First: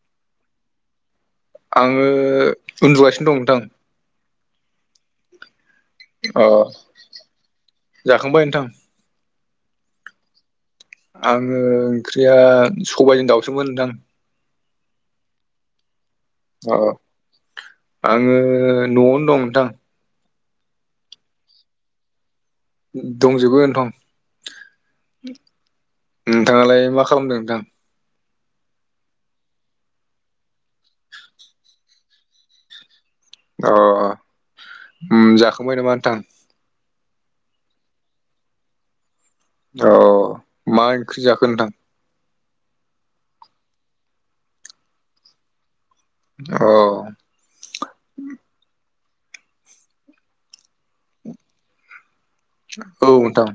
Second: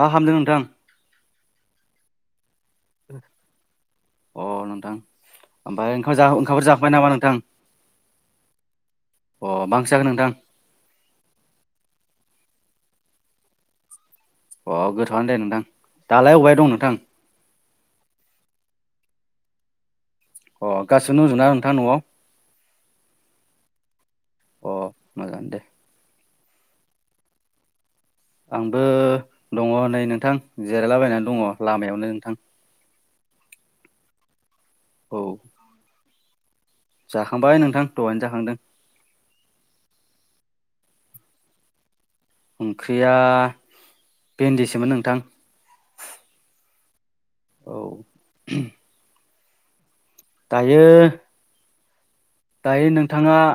मा खालामदों नोंथां? आङो उन्दुगासिनो दं नोंथां। अ नोंथां ओमफाय अ ओंखामफोर जांबाय नामा नोंथां जाखांबाय नोंथां अ बांसिननानो नोंथां। आङो ओंख्रिया सबायजों दाउजों मोन नोंथां। अ गोथावआनो दे नोंथां दालाय अबेहाय दं अ नोंथां। आङो न'आवनो दं नोंथां। अह गासिबो दंजोबोना नोंथां न'आव दंजोबो नोंथां अ मोजाङानो दे नोंथाङालाय मा खालामदों नोंथां। आंबो दङ नै नोंथां जिरायलाबायनानै दङ लामायावनो नोंथां। अ औ जाखांबाय नामा नोंथां? जाखांबाय नोंथां दहायनो जाखांदों। अ मा ओंख्रि जाखो नोंथां? ओंख्रिया भेन्दिसोमोन नोंथां। अ। औ। औ। दायो। दायो नोंथाङा नोंथां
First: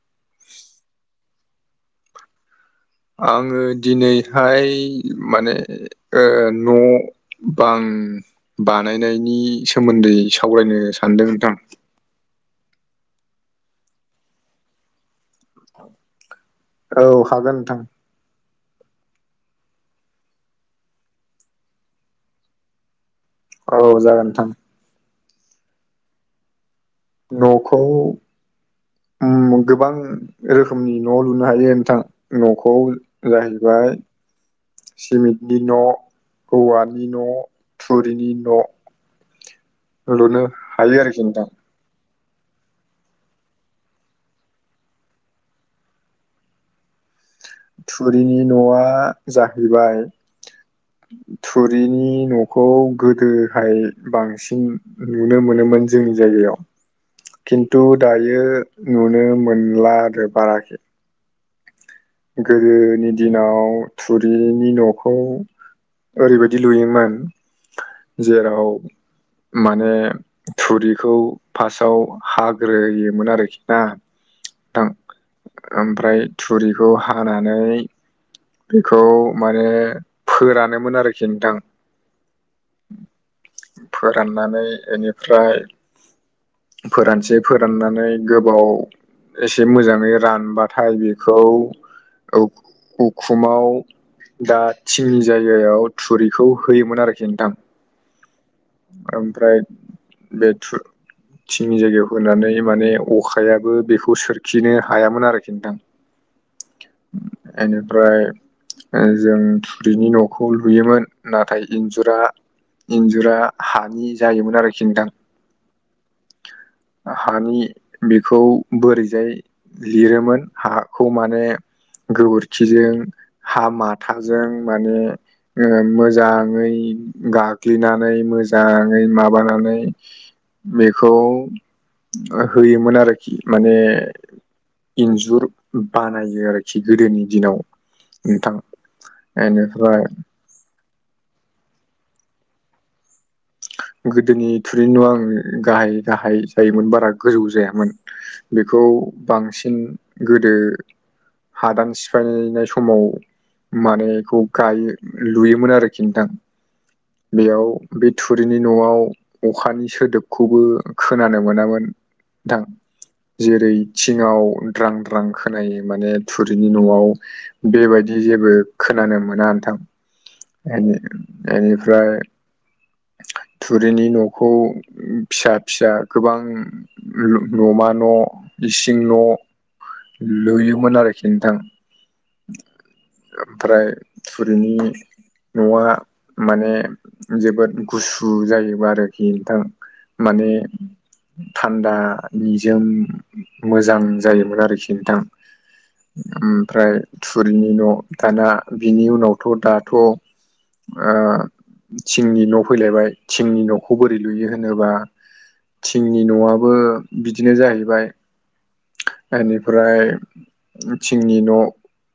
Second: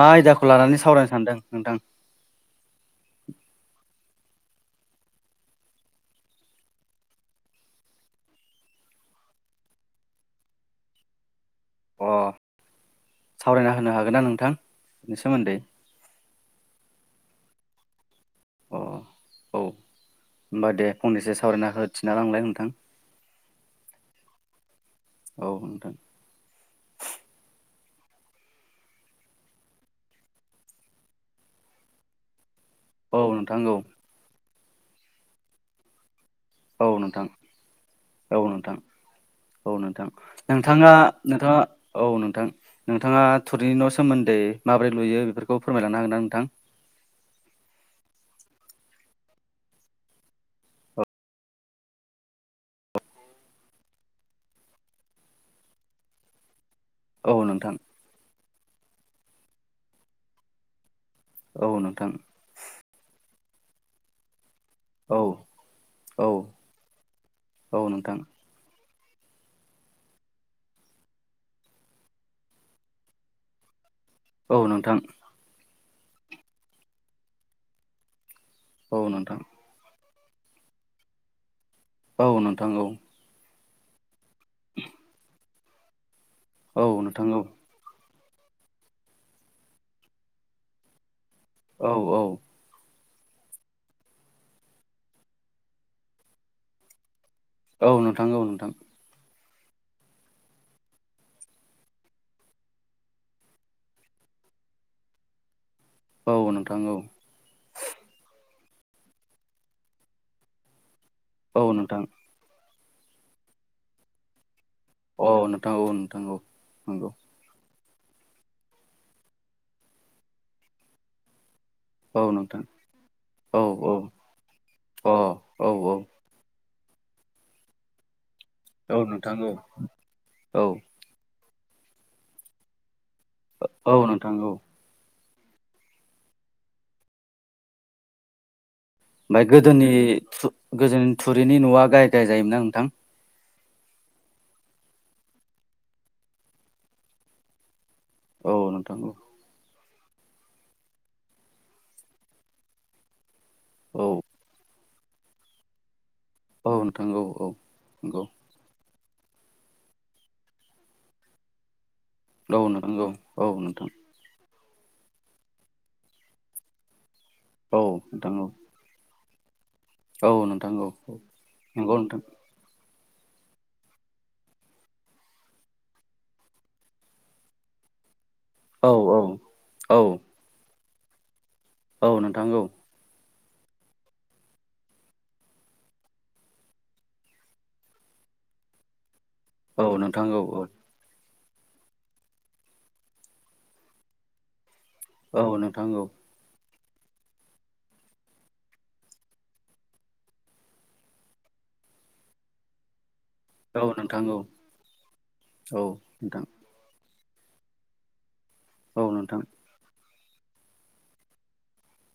मा आयदाखौ लानानै सावरायनो सानदों नोंथां। आङो दिनैहाय माने ओ न' बां बानायनायनि सोमोन्दै सावरायनो सानदों नोंथां। अ सावरायना होनो हागोन ना नोंथां बेनि सोमोन्दै। औ हागोन नोंथां। अ औ होनोमबा दे फंनैसो सावरायना हो थिना लांलाय नोंथां। औ जागोन नोंथां। औ नोंथां। न'खौ। आम गोबां रोखोमनि न' लुनो हायो नोंथां न'खौ औ नोंथां जाहैबाय औ सिमेन्टनि न' औ औवानि नोंथां न' थुरिनि औ न' नोंथां औ नोंथां लुनो नोंथाङा हायो आरोखि नोंथां नोंथाङा औ नोंथां नोंथाङा थुरिनि न' सोमोन्दै माबोरै लुयो बेफोरखौ फोरमायलांनो हागोन ना नोंथां? थुरिनि न'आ जाहैबाय थुरिनि न'खौ गोदोहाय बांसिन नुनो मोनोमोन जोंनि जायगायाव नोंथां खिन्थु दायो नुनो मोनला आरो बाराखै औ नोंथां। गोदोनि दिनाव थुरिनि न' खौ औ औ ओरैबायदि लुयोमोन औ नोंथां जेराव माने थुरिखौ फार्स्टआव हाग्रोयोमोन आरोखि दा नोंथां ओमफ्राय थुरि बेखौ हानानै बेखौ औ नोंथां माने फोरानोमोन आरोखि नोंथां। बावनो थांगौ। फोराननानै बेनिफ्राय औ नोंथां फोरानसै औ फोर राननानै गोबाव एसे मोजाङै रानबाथाय बेखौ औ औ। खुमाव दा थिंनि जायगायाव थुरिखौ होयोमोन आरोखि नोंथां। औ नोंथां औ नोंथां। ओमफ्राय बेथु थिंनि जायगायाव होनानै माने अखायाबो बेखौ सोरखिनो हायामोन आरोखि नोंथां औ नोंथां औ बेनिफ्राय जों थुरिनि न'खौ लुयोमोन नाथाय इन्जुरा इन्जुरा हानि जायोमोन आरोखि नोंथां अ नोंथां औ नोंथां औ नंगौ हानि बेखौ बोरैजाय लिरोमोन हाखौ माने औ नोंथां गोबोरखिजों औ हा औ माथाजों माने अ औ मोजाङै गाग्लिनानै औ मोजाङै नोंथां औ माबानानै औ बे खौ होयोमोन आरोखि माने नोंथां औ इन्जुर बानायो आरोखि गोदोनि दिनाव नोंथां ओमफ्राय गोदोनि बेनिफ्राय गोदोनि थुरिनि न'आ गाहाय गाहाय जायोमोना नोंथां गोदोनि थुरिनि न' आं गाहाय गाहाय जायोमोन बारा गोजौ जायामोन नोंथां औ बेखौ नोंथां औ बांसिन गोदो हादान सिफायनाय समाव औ माने बेखौ गायो लुयोमोन आरोखि नोंथां औ नोंथां औ औ बेयाव बे थु रिनि न'आव अखानि सोदोबखौबो खोनानो मोनामोन थां नंगौ औ जेरै नोंथां थिङाव द्रां द्रां खोनायो माने थुरिनि न'आव औ बेबायदि नोंथां जेबो खोनानो मोना नोंथां औ नोंथां औ नोंथां औ नंगौ बेनिफ्राय नोंथां थुरिनि न'खौ फिसा फिसा गोबां न'मा न' औ इसिं औ न' औ लुयोमोन आरोखि नोंथां औ नोंथां औ ओमफ्राय थुरिनि न'आ माने जोबोद गुसु जायोबो आरोखि नोंथां औ नोंथां औ माने थानदानि जोम मोजां जायोमोन आरोखि नोंथां औ नोंथां औ नोंथां औ ओमफ्राय थुरिनि न' दाना बिनि उनावथ' दाथ' आ थिंनि न' फैलायबाय थिंनि औ न'खौ बोरै नोंथां लुयो होनोबा थिंनि न'आबो बिदिनो जाहैबाय औ नोंथां आरो बे ओमफ्राय थिंनि न'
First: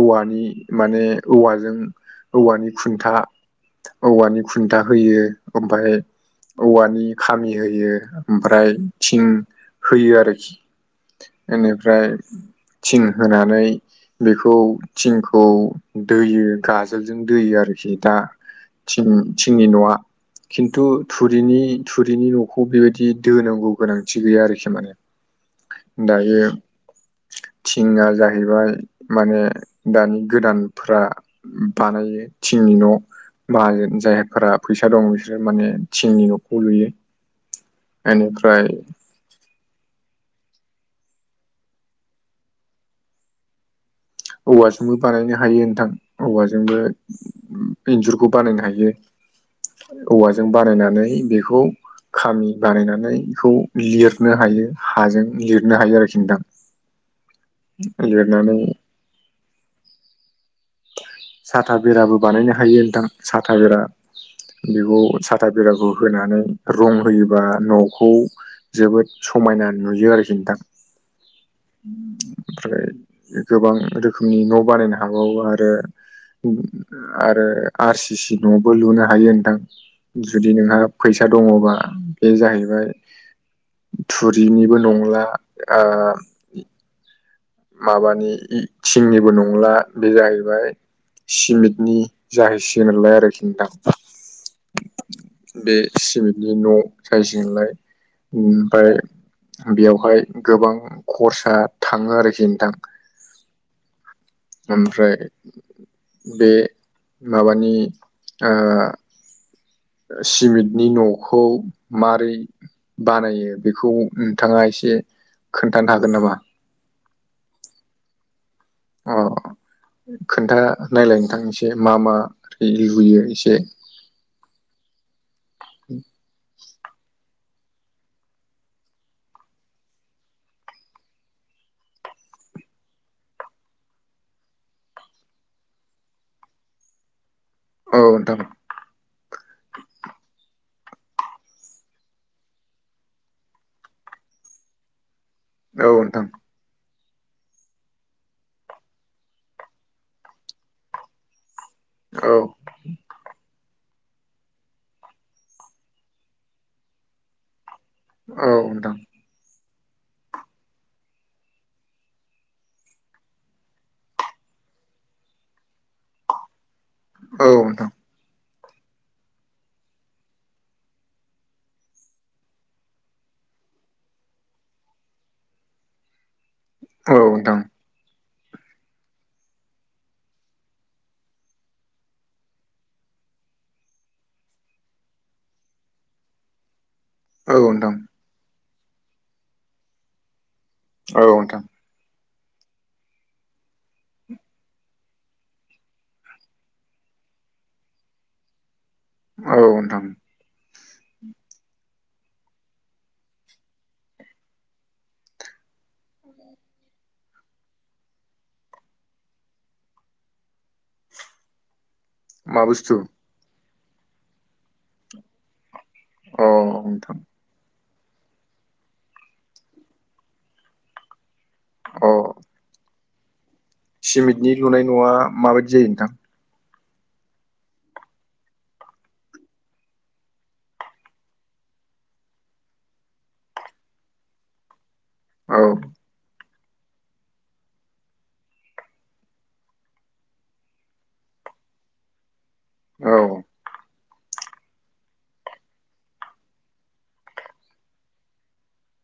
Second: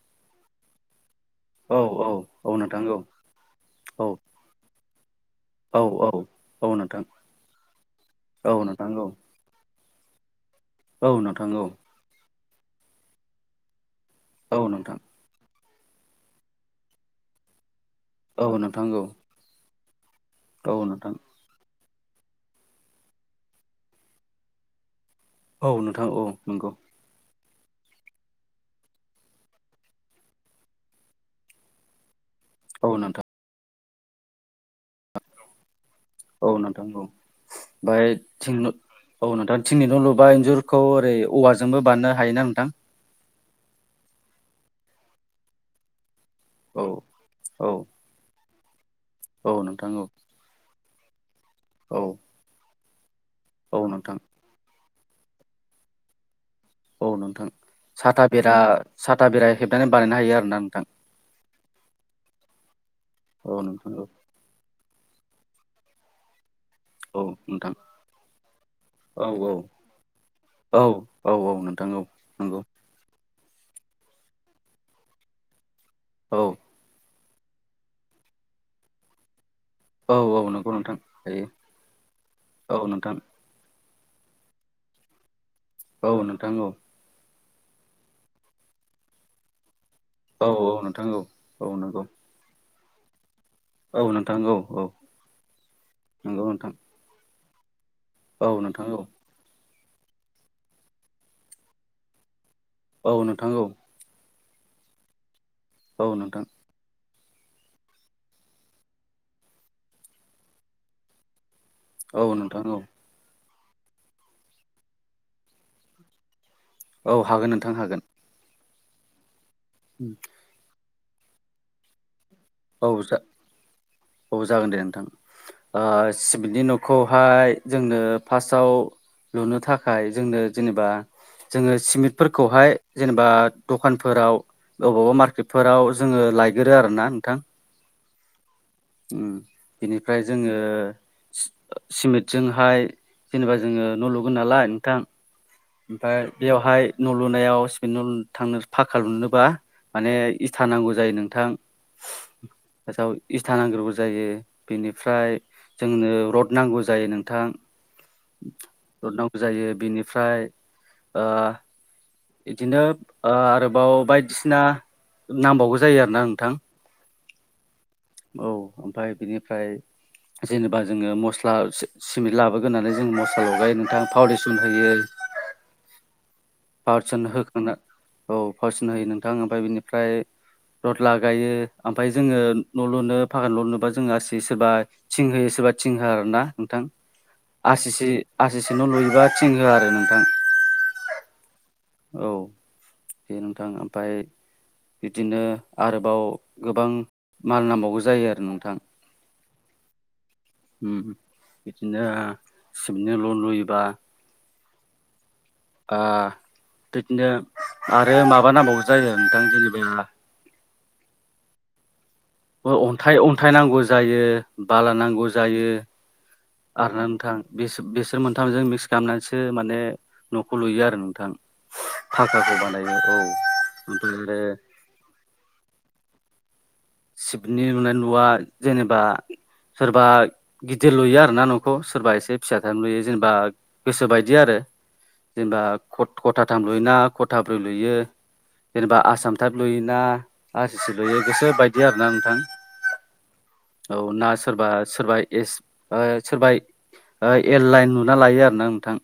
औवानि माने औवाजों औ औ नोंथां औ खुनथा औ औवानि खुनथा होयो औ ओमफ्राय औ नोंथां औवानि खामि होयो औ ओमफ्राय नोंथां औ थिं होयो आरोखि औ नोंथां औ बेनिफ्राय थिं होनानै बेखौ औ नोंथां औ औ नोंथां थिंखौ दोयो गाजोलजों दोयो आरोखि दा थिंनि न'आ औ खिनथु नोंथां थुरिनि थुरिनि न'खौ बेबायदि दोनांगौ गोनांथि गैया आरोखि माने औ नोंथां औ दायो नंगौ थिङा जाहैबाय माने दानि गोदानफ बानायो थिंनि औ न' नोंथां मा होनो जायफोरा फैसा दं बिसोरो माने थिंनि औ न'खौ नोंथां लुयो औ ओमफ्राय थिं बेनिफ्राय औ नोंथां थिंनि न' लुबा इन्जुरखौ ओरै औवाजोंबो बारनो हायोना नोंथां औवाजोंबो बानायनो हायो नोंथां औवाजोंबो औ औ इनजुरखौ बानायनो हायो औ नोंथां औ औवाजों बानायनानै बेखौ औ खामि बानायनानै बेखौ औ नोंथां लिरनो हायो हाजों लिरनो हायो आरोखि नोंथां औ नोंथां साथा बेरा लिरनानै साथा बेरा हेबनानै बानायनो हायो आरोोना नोंथां साथा बेराबो बानायनो हायो नोंथां औ साथा बेरा नोंथां बेखौ साथा बेराखौ होनानै रं औ औ होयोबा नोंथां न'खौ जोबोद औ समायना नुयो आरोखि नोंथां। औ औ औ नोंथां औ नंगौ। ओमफ्राय गोबां रोखोमनि न' बानायनो हाबावो आरो औ आरो आर सि सि न'बो लुनो हायो नोंथां। औ औ जुदि नंगौ नोंहा नोंथां फैसा हायो दङबा बे औ जाहैबाय नोंथां थुरिनिबो नंला ओ औ नोंथां औ। माबानि थिंनिबो नंला बे औ जाहैबाय औ नोंथां औ औ सिमेन्टनि नंगौ जाहैसिगोन नलाय आरोखि दां औ नोंथां औ औ बे नंगौ सिमेटनि नोंथां न' साइजलाय [unintelligible] औ नोंथां ओमफ्राय औ बेयावहाय गोबां खरसा थाङो आरोखि नोंथां। औ नोंथां औ। ओमफ्राय औ नोंथां बे माबानि ओ सिमेन्टनि न'खौ औ मारै? नोंथां औ बानायो बेखौ नोंथाङा एसे खोनथानो हागोन नामा? औ हागोन नोंथां हागोन। अ खोन्थानालायनो थां एसे मा मा औ जा लुयो एसे? औ जागोन दे नोंथां ओ सिबिटनि न'खौहाय जोंनो फार्स्टआव लुनो थाखाय जोंनो जेनेबा जोङो सिमेन्टफोरखौहाय जेनेबा दखानफोराव अबावबा मार्केटफोराव जोङो लायगोरो आरो ना नोंथां। औ नोंथां। बिनिफ्राय जोङो सिमेन्टजोंहाय जेनेबा जोङो न' लुगोन नालाय नोंथां। औ ओमफ्राय नोंथां बेवहाय न' लुनायाव सिपि न' ल थांनो फाखा लुनोबा माने इथा नांगौ जायो नोंथां। औ दा इथा नांग्रोगौ जायो बेनिफ्राय जोंनो रड नांगौ जायो नोंथां। औ नोंथां। रड नांगौ जायो बिनिफ्राय ओ बिदिनो ओ आरोबाव बायदिसिना नांबावगौ जायो आरोना नोंथां। औ नोंथां। औ ओमफ्राय बिनिफ्राय जेनेबा जोङो मस्ला सिमेन्ट लाबोगोनानै जों मस्ला लगायो नोंथां फाउन्डेसन होयो। औ नोंथां औ पारसन नोंथां होगोन औ पारसन होयो नोंथां ओमफ्राय बिनिफ्राय रड लागायो ओमफ्राय जोङो न' लुनो फागान ल' लुनोबा जोङो आसि सोरबा थिं होयो सोरबा थिं होआ आरो ना। नोंथां औ आरसिसि न' लुयोबा थिं होआ आरो नोंथां। औ नोंथां। औ दे नोंथां ओमफ्राय बिदिनो आरोबाव गोबां माल नांबावगौ जायो आरो नोंथां। औ नोंथां। उम बिदिनो सिमपुल न' लुयोबा ओ बिदिनो आरो माबा नांबावो जायो नोंथां जेनेबा मा बुस्थु अन्थाइ अन्थाइ नांगौ जायो बाला नांगौ जायो। आरो ना नोंथां बिसोर मोनथामजों मिक्स खालामनानैसो माने न'खौ लुयो आरो नोंथां। अ फाखाखौ बानायो औ ओमफ्राय आरो सिमेन्टनि लुनाय न'आ माबायदि जायो नोंथां सिमेन्ट नि लुनाय न'आ जेनेबा सोरबा गिदिर लुयो आरो ना न'खौ सोरबा एसे फिसा थानो लुयो जेनेबा गोसो बायदि आरो औ जेनेबा खथाथाम लुयोना खथाब्रै लुयो जेनेबा आसाम टाब लुयोना आर सि सि लुयो गोसो बायदि आरोना नोंथां औ औ ना सोरबा सोरबा ए सोरबा एल लाइन नुना लायो आरो ना नोंथां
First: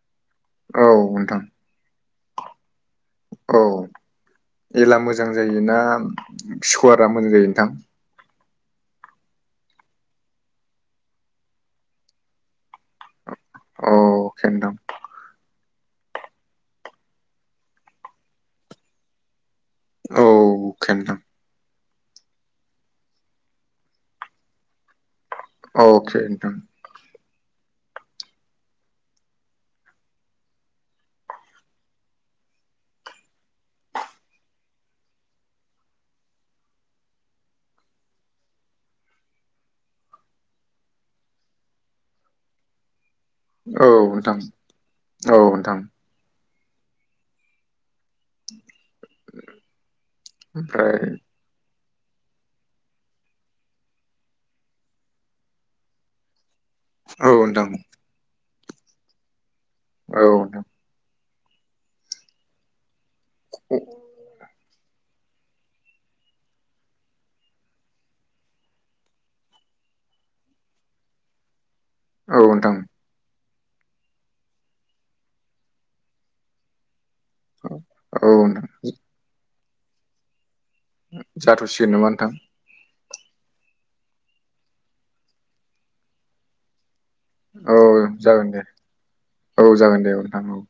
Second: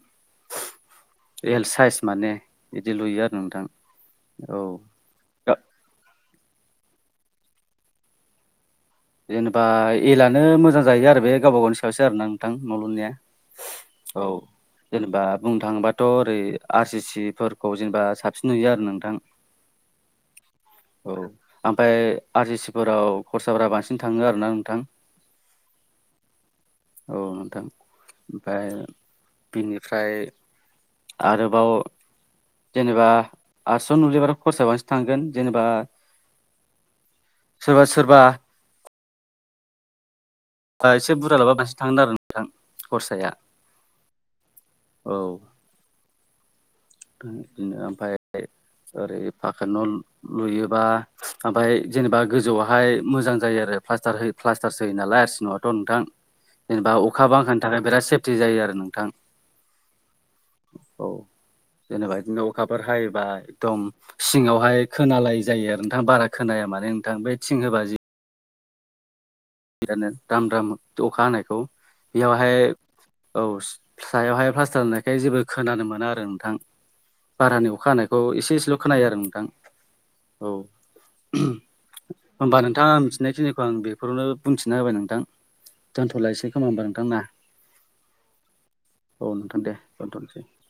औ नोंथां एल साइज माने बिदि लुयो आरो औ नोंथां औ एला मोजां जायोना इसकुवारा मोजां जायो नोंथां जेनेबा एलानो मोजां जाहैयो आरो बे गावबा गावनि सायावसै आरो ना नोंथां न'लुनाया औ अके नोंथां जेनेबा बुंनो थाङोबाथ' ओरै आर सि सि फोरखौ जेनेबा साबसिन नुयो आरो नोंथां अके नोंथां औ ओमफ्राय आर सि सि फोराव खरसाफोरा बांसिन थाङो आरो ना नोंथां औके नोंथां औ नोंथां ओमफ्राय बिनिफ्राय आरोबाव जेनेबा आठस' नुबयोबाथ' खरसा बांसिन थांगोन जेनेबा सोरबा सोरबा दा एसे बुरजा लाबा बांसिन थांदों आरो नोंथां खरसाया औ नोंथां औ बिदिनो ओमफ्राय ओरै फाखा न' लुयोबा ओमफ्राय ओमफ्राय जेनेबा गोजौआवहाय मोजां जायो आरो प्लास्टार हो प्लास्टारसो होयो नालाय आरसि न'यावथ' नोंथां जेनेबा अखा औ बांखानि नोंथां थाखाय बिराद सेफटि जायो आरो नोंथां औ नोंथां औ जेनेबा बिदिनो अखाफोर हायोबा एकदम सिङावहाय खोनालाय जायो आरो नोंथां बारा खोनाया माने नोंथां बे थिं होबा जि बिनो दाम दाम अखा हानायखौ औ बेयावहाय नोंथां औ सायावहाय प्लास्टार होननायखाय जेबो खोनानो मोना आरो नोंथां भारानि अखा हानायखौ औ एसे नोंथां एसेल' खोनायो आरो नोंथां औ जाथ'सिगोन नामा नोंथां होमबा नोंथाङा मिथिनाय थिनायखौ अ आं बेखौनो बुंथिना होबाय नोंथां दोनथ'लाायसै खोमा होमबा नोंथां ना औ जागोन दे औ जागोन दे औ नोंथां औ